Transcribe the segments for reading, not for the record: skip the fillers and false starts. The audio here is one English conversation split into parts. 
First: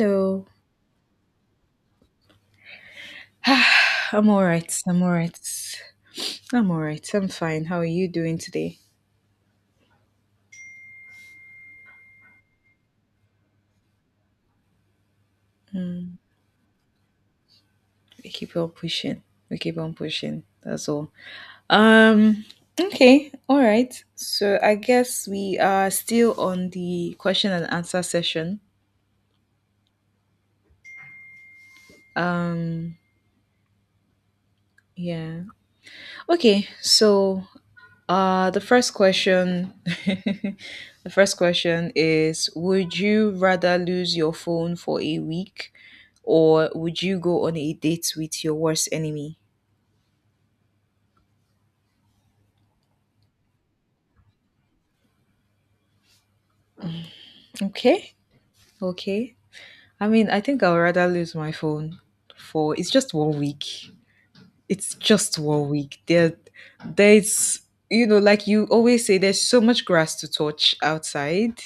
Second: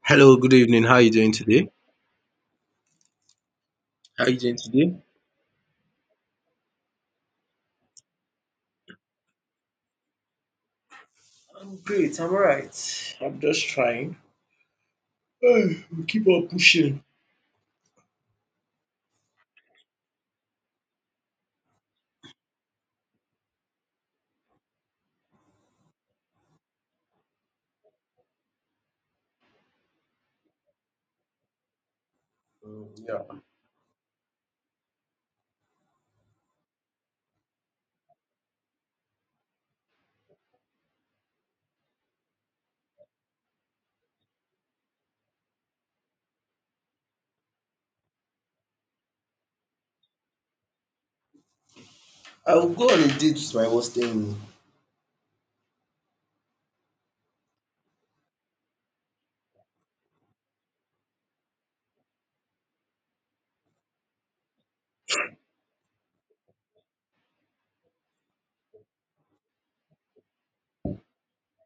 Hello, good evening. How are you doing today? How I'm are you all doing right. today? I'm all right. I'm fine. How are you doing today? I'm great. I'm alright. Mm, we keep on pushing. We keep on pushing. That's all. Um. Okay. All right. So I guess we are still on the question and answer session. Um. Yeah. Yeah. Okay. So the first question, the first question is, would you rather lose your phone for a week, or would you go on a date with your worst enemy? I will go on a date with my worst enemy. Okay. Okay. I mean, I think I would rather lose my phone for it's just 1 week. It's just 1 week. There's you know, like you always say, there's so much grass to touch outside.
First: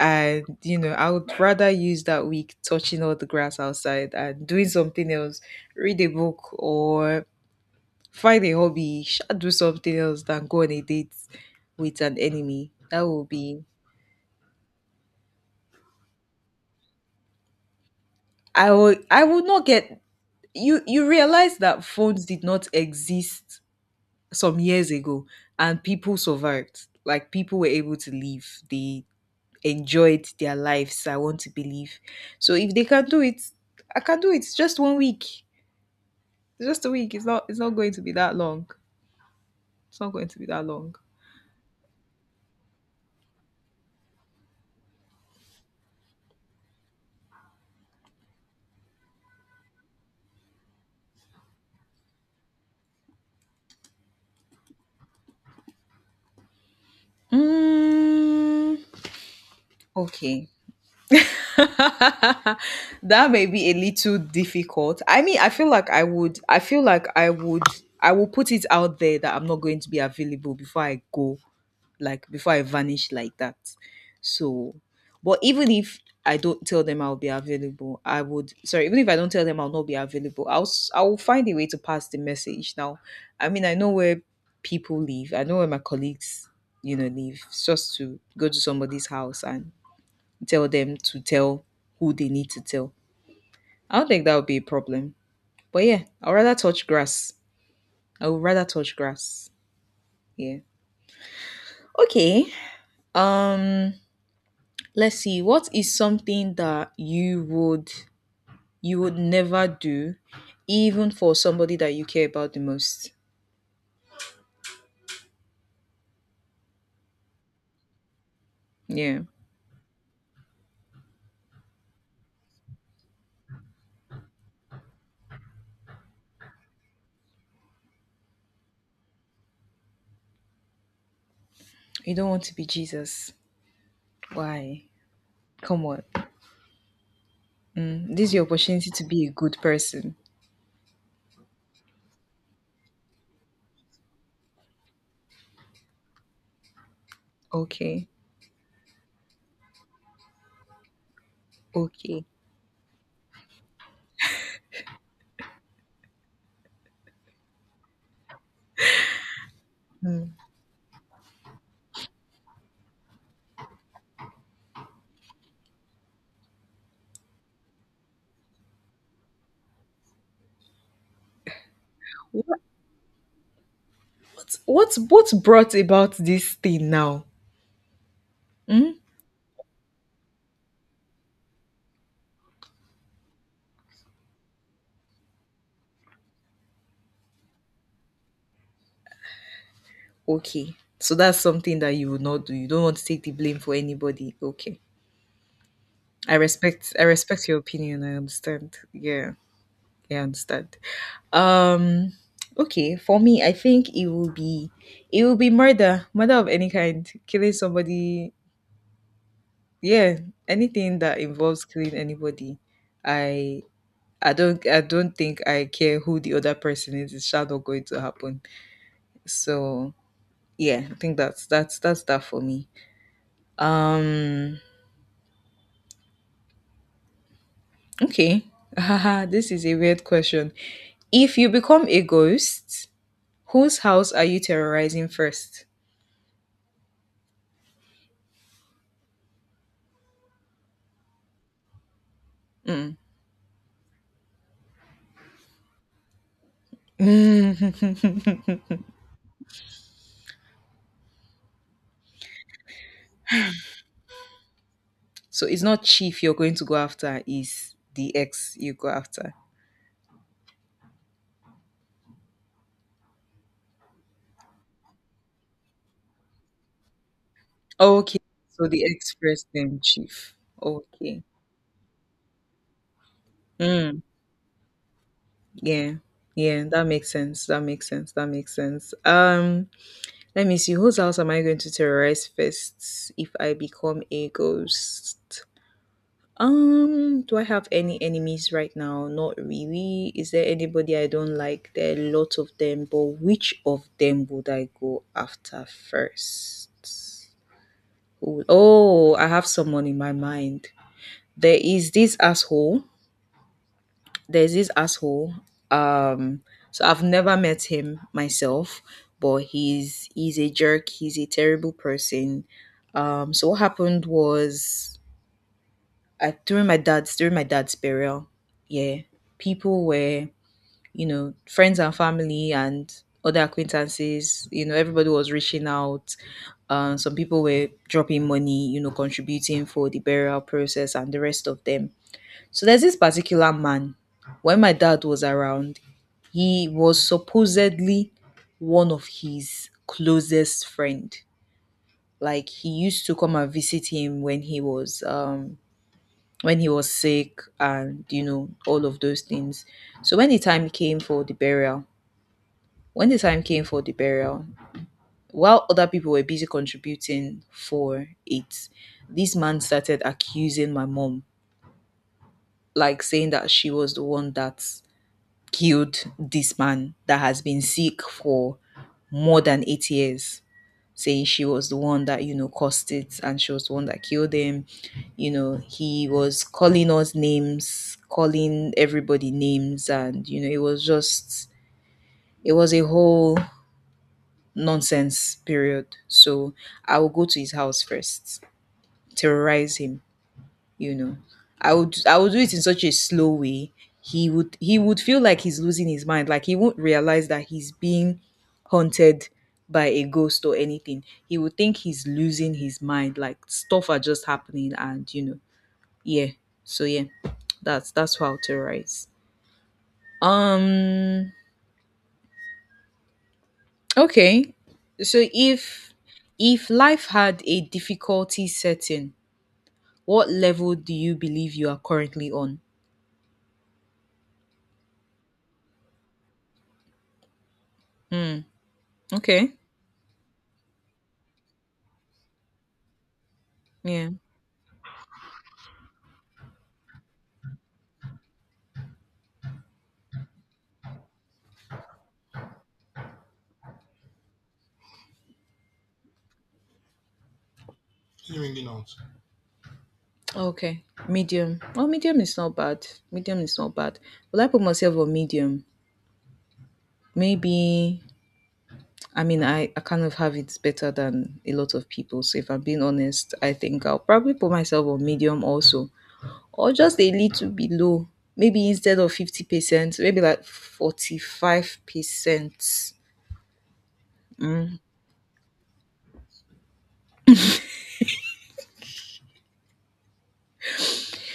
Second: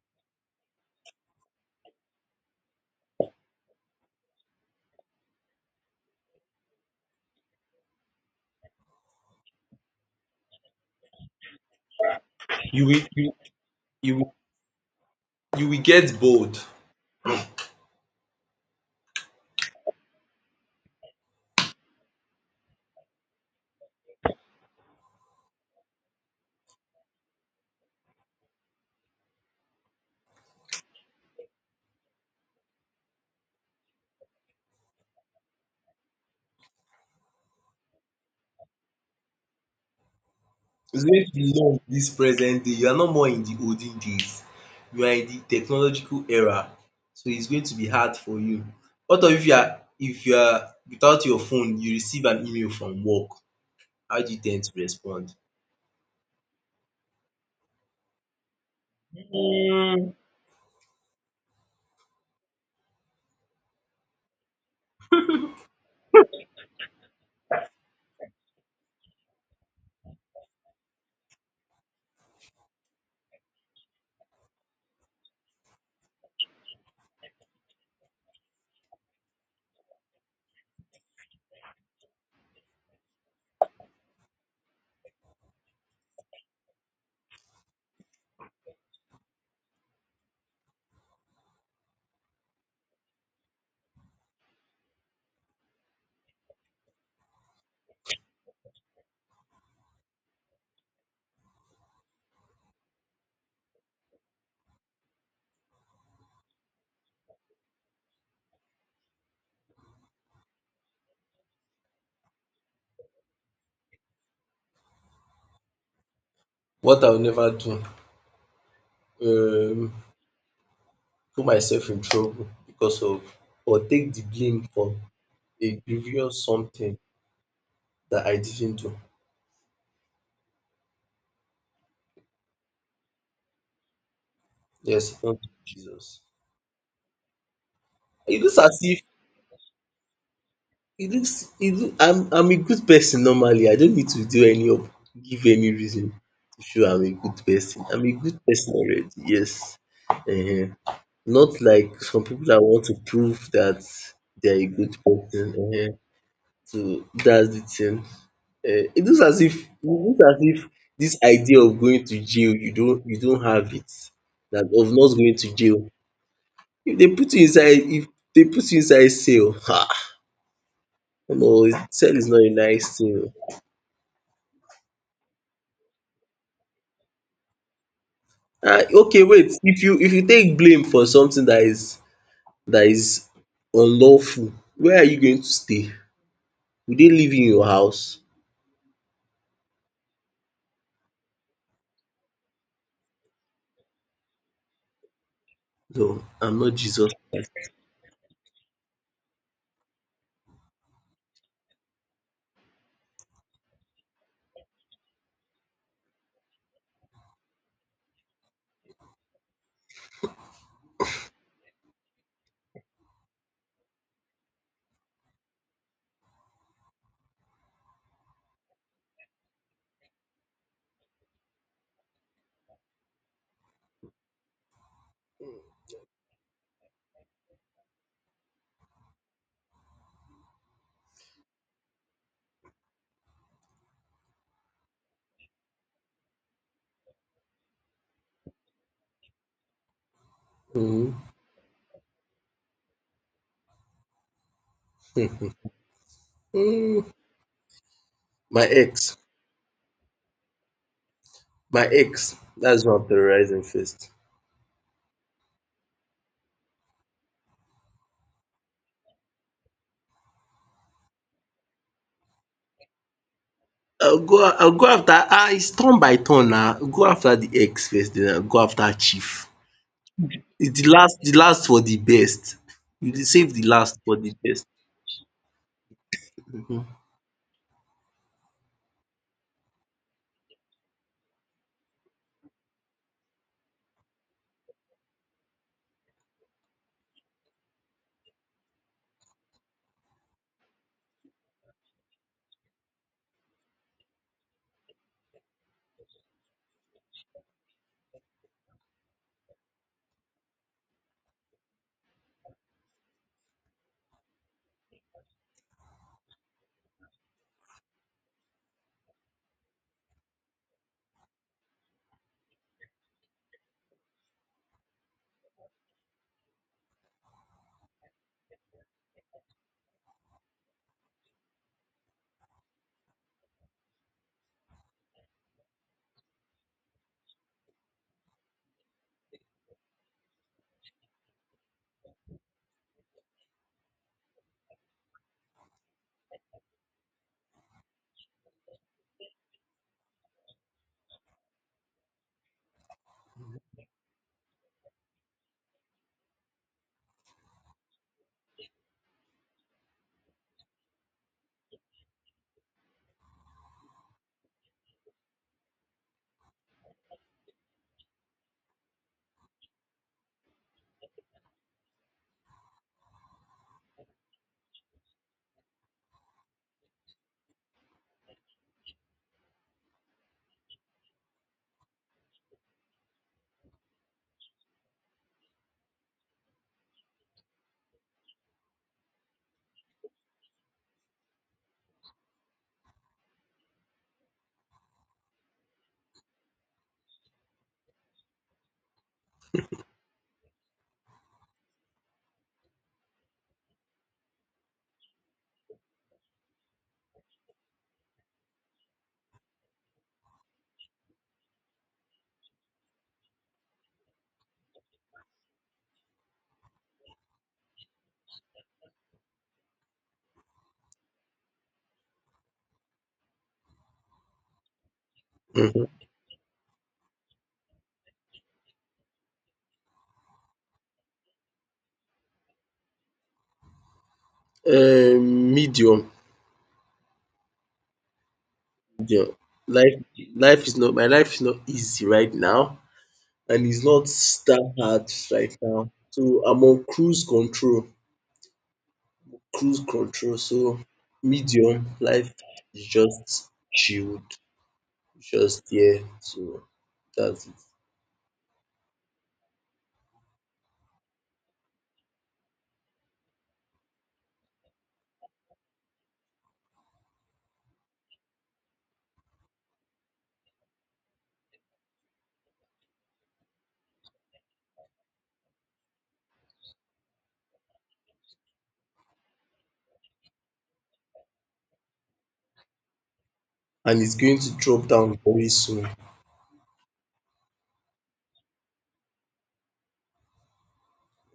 And you know, I would rather use that week touching all the grass outside and doing something else, read a book or find a hobby sha, do something else than go on a date with an enemy You will that will you, be, you will you will get bored. I would not get, you realize that phones did not exist some years ago, and people survived, like people were able to live, they enjoyed their lives, I want to believe. So if they can do it, I can do it. Just 1 week. It's just a week. It's not. It's not going to be that long. It's not going to be that long. It's going to be long this present day. You are not more in the olden days. You are in the technological era. So it's going to be hard for you. What of if you are without your phone, you receive an email from work. How do you tend to respond? Mm. Hmm. Okay. That may be a little difficult. I mean, I feel like I would. I feel like I would. I will put it out there that I'm not going to be available before I go, like before I vanish like that. So, but even if I don't tell them I'll be available, I would, sorry, even if I don't tell them I'll not be available, I will find a way to pass the message. Now, I mean, I know where people live. I know where my colleagues, you know, live. It's just to go to somebody's house and tell them to tell who they need to tell. I don't think that would be a problem. But yeah, I'd rather touch grass. I would rather touch grass. Yeah. Okay. Um Let's see. What is something that you would never do, even for somebody that you care about the most? What I'll never do. Yeah, Um Put myself in trouble because of or take the blame for a grievous something that I didn't do. you don't want to be Jesus. Why? Yes, thank you, Come on. Jesus. Mm, this is It your looks as opportunity if to be a good person. it looks it look, I'm a good person normally. I don't need to do any of give any reason to show I'm a good person. I'm Okay. a good person already, yes. uh Not like some Okay. people that want to prove that they're a good person. So that's the thing. It looks Mm. as if this idea of going to jail you don't have it, that of not going to jail. If they put you inside if they put you inside cell, ha, no, cell is not a What nice thing. what brought about this thing now? ah Mm? okay, wait, if you take blame for something that is that is unlawful, where are you going to stay? Will they live in your house? Okay. So that's something that you would not do. You don't want to take the blame for anybody. Okay. No, I I'm not respect I Jesus. respect your opinion. I understand. Yeah. Yeah, I understand. Um, okay, for me, I think it will be, it will be murder, murder of any kind, killing somebody. Yeah, anything that involves killing anybody. I I don't think I care who the other person is. It's sure not going to happen. So yeah, I think that's that for me. Um, okay. Haha, this is a weird question. If you become a ghost, whose house are you terrorizing first? um Hmm. my Mm. ex my ex, that's who I'm terrorizing first. So it's not chief you're going to go after, it's the ex you go after. I'll go after, ah, it's turn by turn now. Go after the ex first, Okay. then I'll go So the after ex first, chief. then chief. It's the last Okay. The last for the best. You dey save the last Mm, for the best. yeah. Yeah, that makes sense. That makes sense. That makes sense. Let me see. Whose house am I going to terrorize first if I become a ghost? Do I have any enemies right now? Not really. Is there anybody I don't like? There are lots of them, but which of them would I go after first? Who would- Oh, I have someone in my mind. There is this asshole. There's this asshole. Um, so I've never met him myself, but he's a jerk. He's a terrible person. So what happened was at during my dad's burial, yeah, people were, you know, friends and family and other acquaintances, you know, everybody was reaching out. Some people were dropping money, you know, contributing for the burial process and the rest of them. So there's this particular man. When my dad was around, he was supposedly one of his closest friend. Like he used to come and visit him when he was sick, and you know, all of those things. So when the time came for the burial, when the time came for the burial while other people were busy contributing for it, this man started accusing my mom, like saying that she was the one that killed this man that has been sick for more than 8 years, saying she was the one that, you know, caused it, and she was the one that killed him. You know, he was calling us names, calling everybody names, and you know, it was just, it was a whole nonsense period. So I will go to his house first, terrorize him, you know. I would do it in such a slow way. He would feel like he's losing his mind, like he won't realize that he's being haunted by a ghost or anything. He would think he's losing his mind, like stuff are just happening, and you know, yeah. So yeah, that's how to terrorize. um okay. So Mhm. if life had a difficulty setting, what level do you believe you are currently on? Medium. Hmm. Medium. Okay. Life life is not My life is not easy right now and it's not Yeah. that hard right now. So I'm on cruise control, so medium. Life is just chilled, just there, so that's — Okay. Medium. Well, medium is not bad. Medium is not bad. Will I put myself on medium? Maybe. I mean, I kind of have it better than a lot of people. So if I'm being honest, I think I'll probably put myself on medium also, or just a little below. Maybe instead of 50%, maybe like 45%. and it's going to Mm. drop down very soon.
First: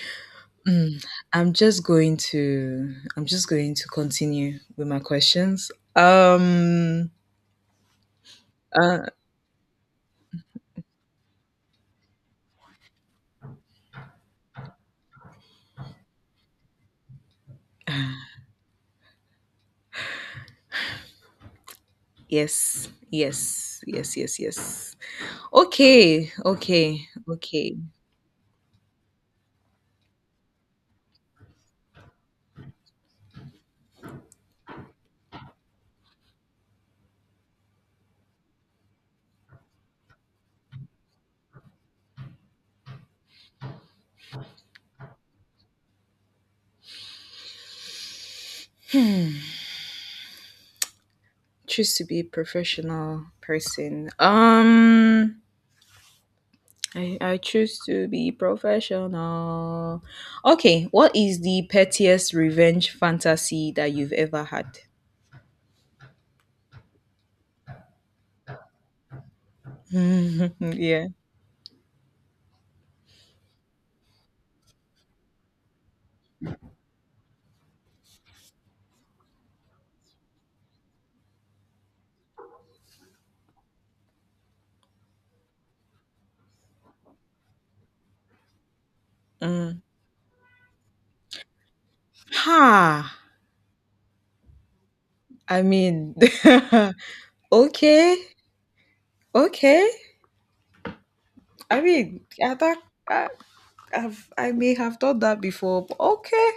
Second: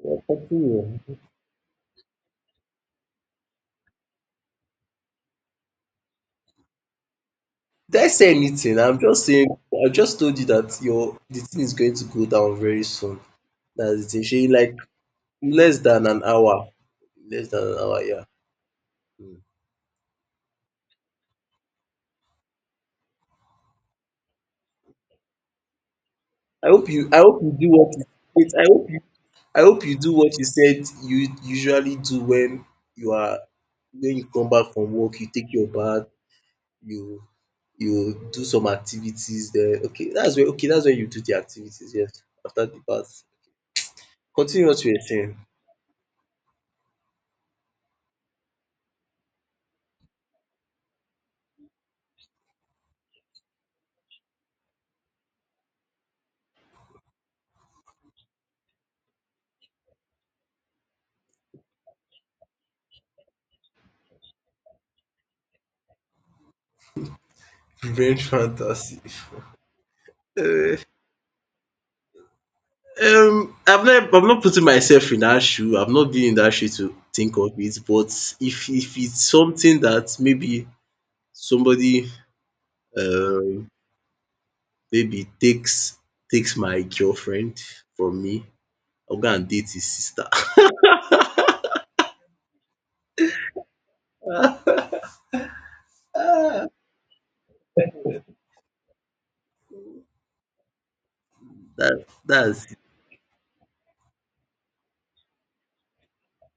Yeah, continue. I'm just going to continue with my questions. Did I say anything? uh, I'm just saying, I just told you that your the thing is going to go down very soon. That's the thing. Shey, like less than an hour. Less than an hour, yeah. Mm. Yes, yes, yes, yes, yes. Okay, okay, I hope you do okay. what you — wait, I hope you do what you said you usually do when you are, when you come back from work, you take your bath, you you do some activities there. Okay, that's where — okay, that's where you do the activities, yes. After the bath. Continue what you were saying. Choose to be a professional person. I choose to be professional. Okay, what is the pettiest revenge fantasy that you've ever had? Revenge fantasy. Eh, Yeah. I am not putting myself in that shoe. I've not been in that shoe to think of it. But if it's something that maybe somebody, um maybe takes my girlfriend from me, I'll go and date Mm. his sister. Ha! I mean, okay, okay. I that mean, I, that's thought, I, I've, I may have done that before, but okay.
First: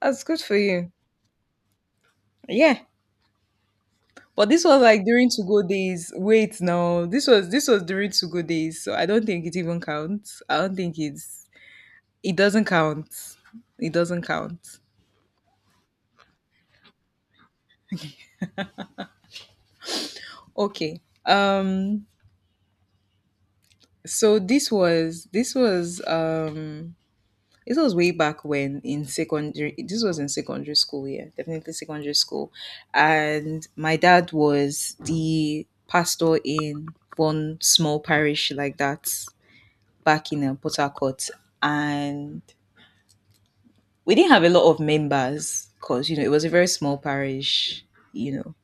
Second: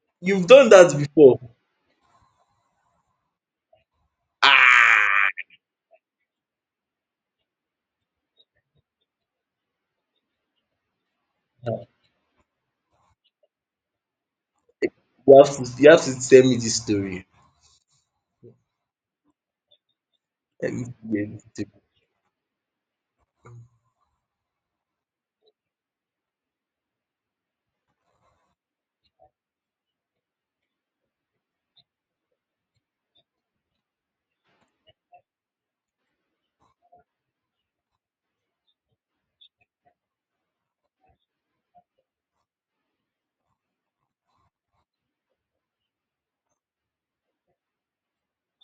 That's good you've for done you. that before. Yeah. But this was Ah, like during to go days. Wait, no. This was during to go days. So I don't think it even counts. I don't think it's it doesn't count. It doesn't count. you have to — you have to tell me this story. Let me Okay. hear this story. Um so this was way back when in secondary, this was in secondary school, yeah. Definitely secondary school. And my dad was the pastor in one small parish like that back in Port Harcourt, and we didn't have a lot of members because you know, it was a very small parish, you know.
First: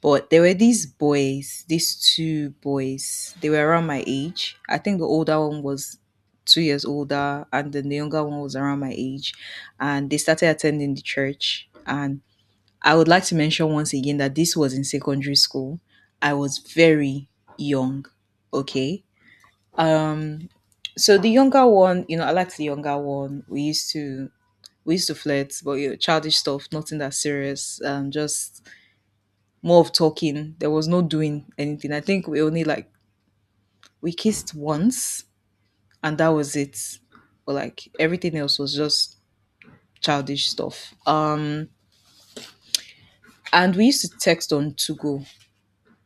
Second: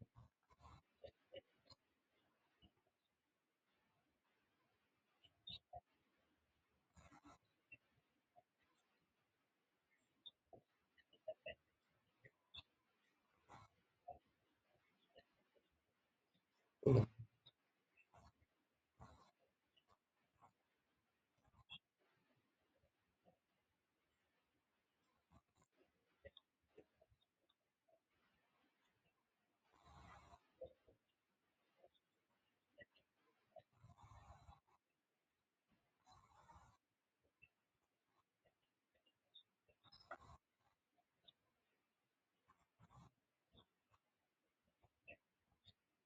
But there were these boys, these two boys. They were around my age. I think the older one was 2 years older, and then the younger one was around my age, and they started attending the church. And I would like to mention once again that this was in secondary school. I was very young, okay? Um, so the younger one, you know, I liked the younger one. We used to flirt, but you know, childish stuff, nothing that serious. Just more of talking. There was no doing anything. I think we only like, we kissed once, and that was it. But like everything else was just childish stuff. And we used to text on Tugo.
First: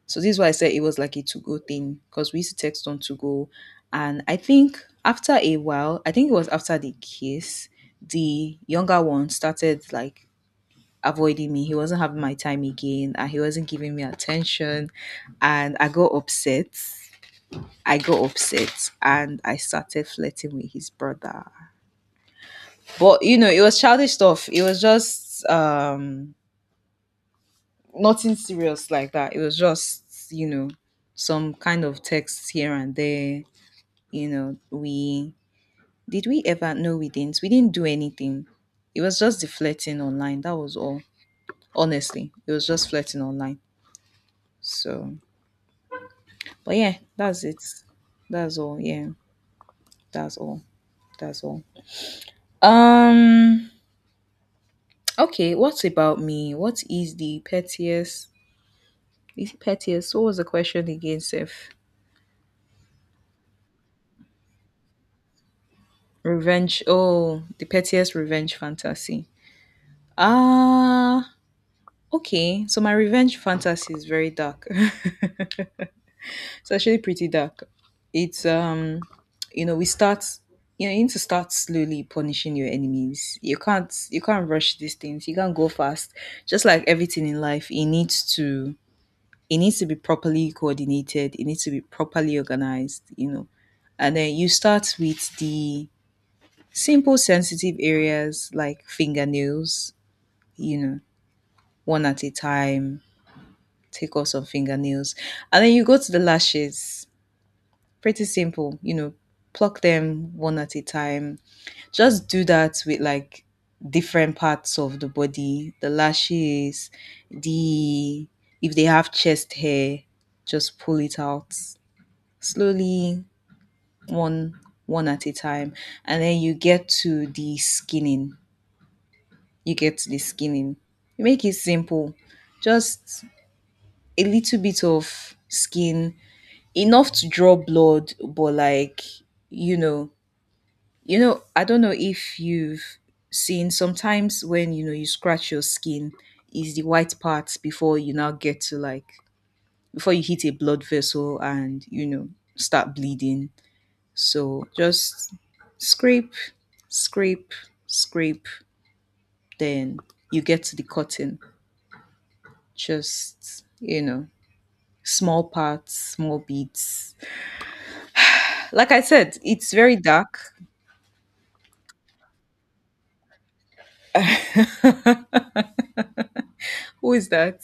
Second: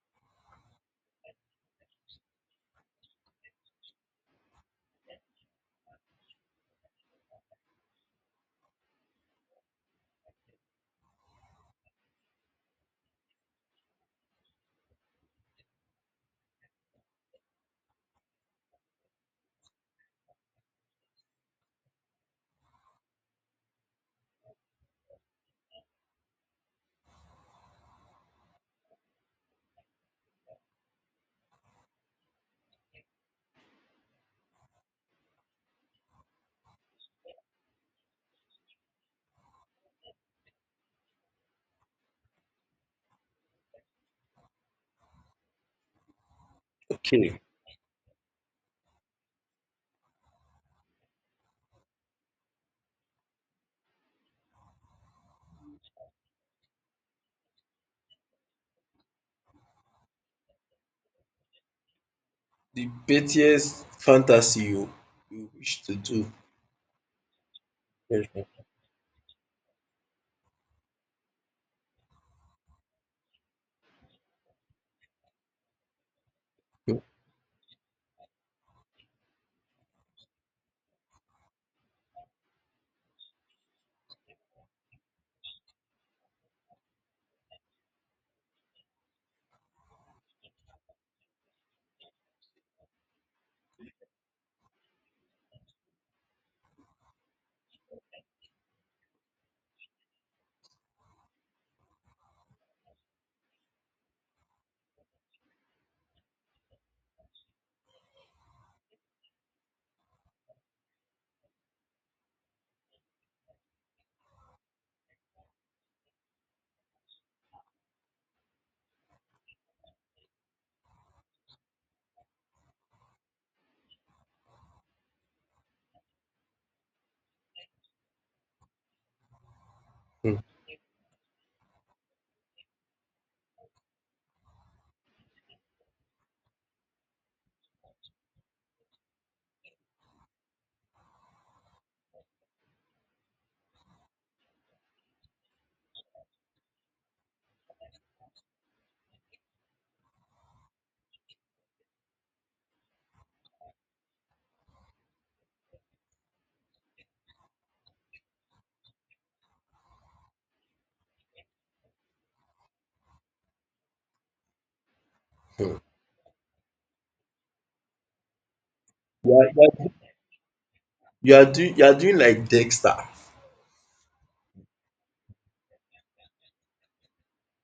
So this is why I said it was like a to go thing, because we used to text on to go. And I think after a while, I think it was after the kiss, the younger one started like avoiding me. He wasn't having my time again, and he wasn't giving me attention. And I got upset. I got upset and I started flirting with his brother. But you know, it was childish stuff. It was just nothing serious like that. It was just, you know, some kind of texts here and there. You know, we, did we ever, no we didn't. We didn't do anything. It was just the flirting online. That was all. Honestly. It was just flirting online. So but yeah, Okay. that's it. That's all. Yeah. That's all. That's all. Um okay, what about me? What is the pettiest is it pettiest? What was the question again, Seth? The pettiest fantasy you, you wish to do. Revenge, oh, the pettiest revenge Mhm. fantasy. Ah, okay. So my revenge fantasy is very dark. It's actually pretty dark. It's you know, we start. You know, you need to start slowly punishing your enemies. You can't rush these things. You can't go fast. Just like everything in life, it needs to be properly coordinated. It needs to be properly organized. You know, and then you start with the simple sensitive areas like fingernails. You know, one at a time. Take off some fingernails, and then you go to the lashes. Pretty simple, you know, pluck them one at a time. Just do that with like different parts of the body, the lashes, the, if they have chest hair, just pull it out slowly, one one at a time. And then you get to the skinning. You get to the skinning. You make it simple. Just a little bit of skin, enough to draw blood, but like, you know, I don't know if you've seen sometimes when, you know, you scratch your skin, is the white part before you now get to, like, before you hit a blood vessel and, you know, start bleeding. So just scrape, scrape, scrape, then you get to the cotton. Just, you know, small parts, small beads. Like I said, You are it's you are very dark. You are doing like Dexter. Who is that?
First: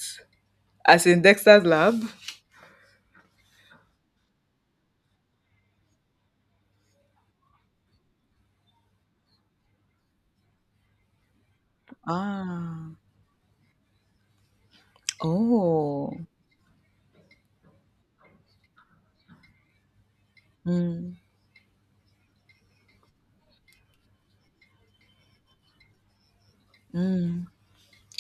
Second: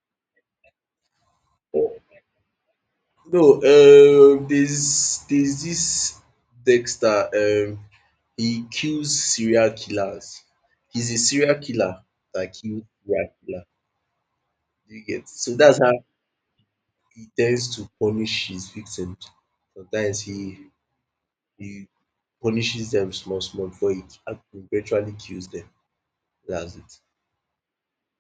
As in Dexter's lab. No, there's this Dexter. He kills serial killers. He's a serial killer that kills Ah. serial killer. Do you get? So that's how Oh. he tends to punish his victims. Sometimes Mm. he punishes them small small before he eventually kills them. That's it. Mm.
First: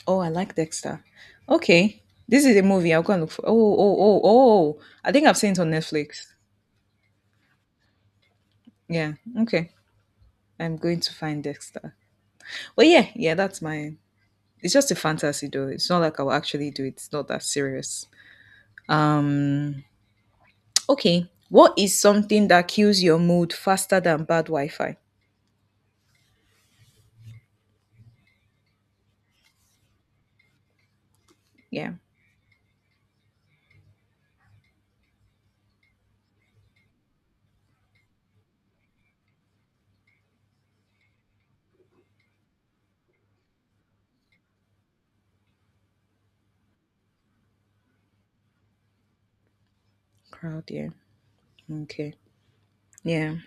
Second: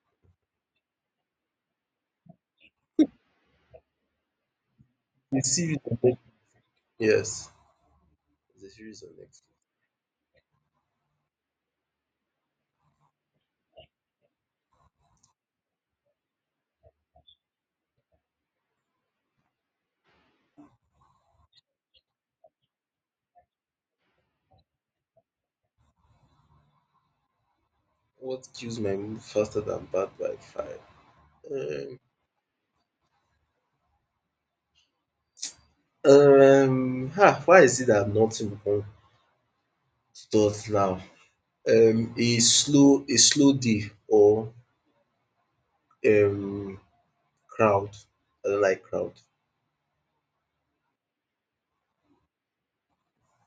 Oh, I like Dexter. Okay. This is a movie I'll go and look for. Oh, oh, oh, oh. I think I've The seen it on series on Netflix, Netflix. yes, the series on Yeah. Netflix. Okay. I'm going to find Dexter. But yeah, yeah, that's my, it's just a fantasy though. It's not like I will actually do it. It's not that serious. Um okay. What is something that kills your mood faster than bad Wi Fi? What kills my mood faster than Bad by Fire? Yeah. Um, why is it that nothing on starts now? A slow day, or um crowd. I don't like crowd. Crowd, yeah. Okay. Yeah.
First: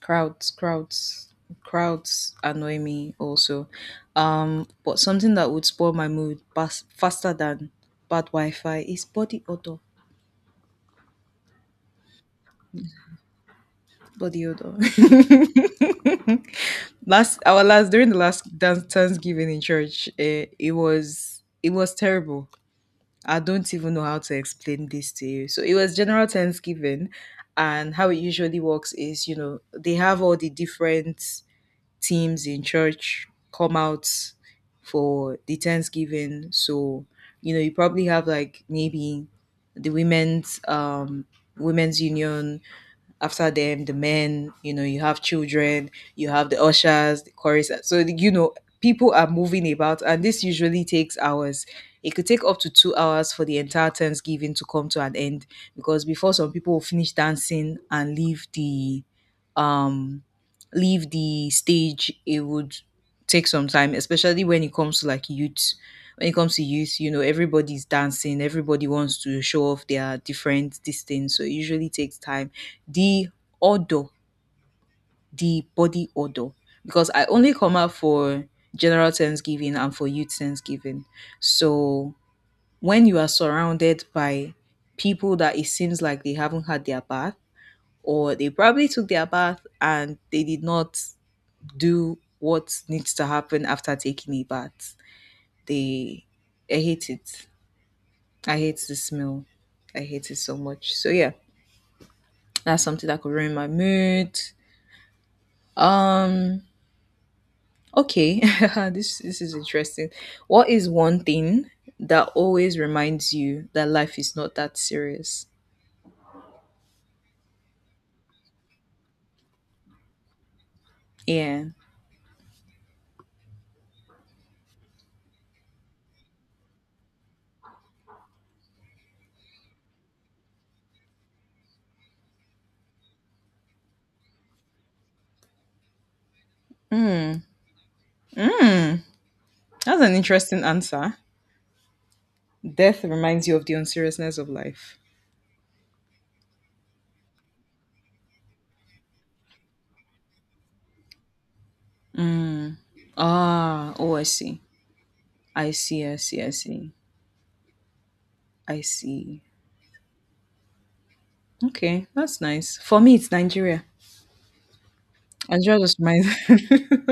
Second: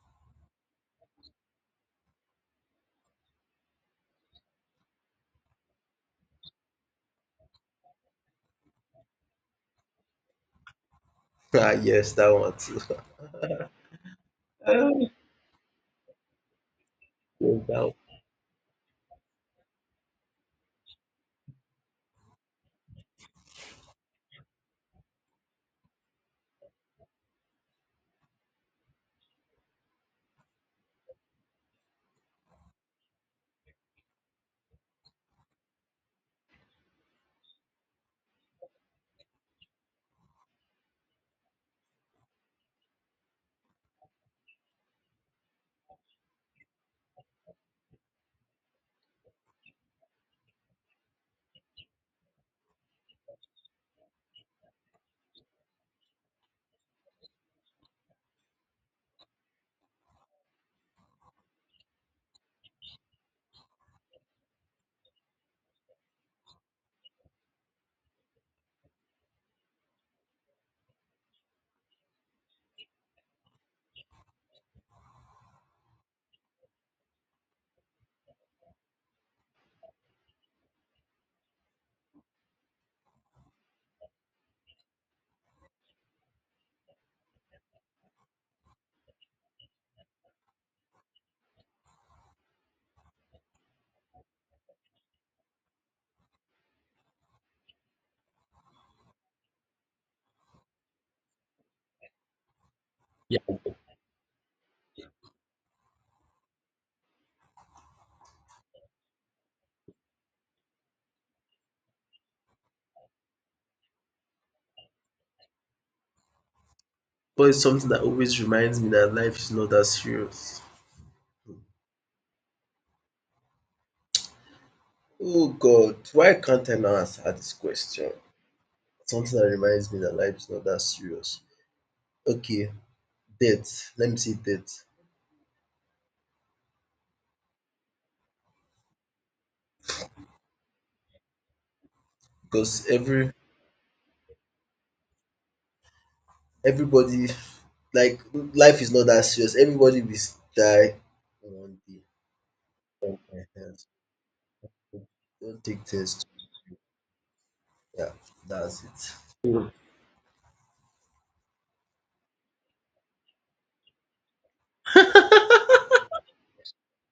Crowds, crowds, crowds annoy me also, but something that would spoil my mood faster than bad wi-fi is body odor. Ah, yes, that one too. Body odor. Um, Last, yes, our that last, one. during the last dance thanksgiving in church, eh, it was, it was terrible. I don't even know how to explain this to you. So it was general thanksgiving, and how it usually works is, you know, they have all the different teams in church come out for the Thanksgiving. So, you know, you probably have like maybe the women's, women's union, after them the men, you know, you have children, you have the ushers, the chorus, so, you know, people are moving about and this usually takes hours. It could take up to 2 hours for the entire thanksgiving to come to an end, because before some people will finish dancing and leave the, um leave the stage, it would take some time, especially when it comes to like youth. When it comes to youth, you know, everybody's dancing, everybody wants to show off their different this thing, so it usually takes time. The odor, the body odor, because I only come out for general Thanksgiving and for youth Thanksgiving. So when you are surrounded by people that it seems like they haven't had their bath, or they probably took their bath and they did not do what needs to happen after taking a bath, they, I hate it. I hate the smell. I hate it so much. So yeah, that's something that could Yeah. ruin my mood. Um Okay, this is interesting. What is one thing that always reminds you that life is not that serious? But it's something that always reminds me that life is not that serious. Yeah. Oh God, why can't I now answer this question? Something that reminds me that life is not that serious. Okay, debt. Let me say debt, Hmm. That's an interesting answer. because Death every, reminds you of the unseriousness of life. everybody, like, life is not that serious. Everybody will die one day. Mm. Sometimes. Ah, oh, I see. Don't I take see, I things — see, I see. yeah, I that's see. Okay, that's nice. For me, it's Nigeria. it. Nigeria just reminds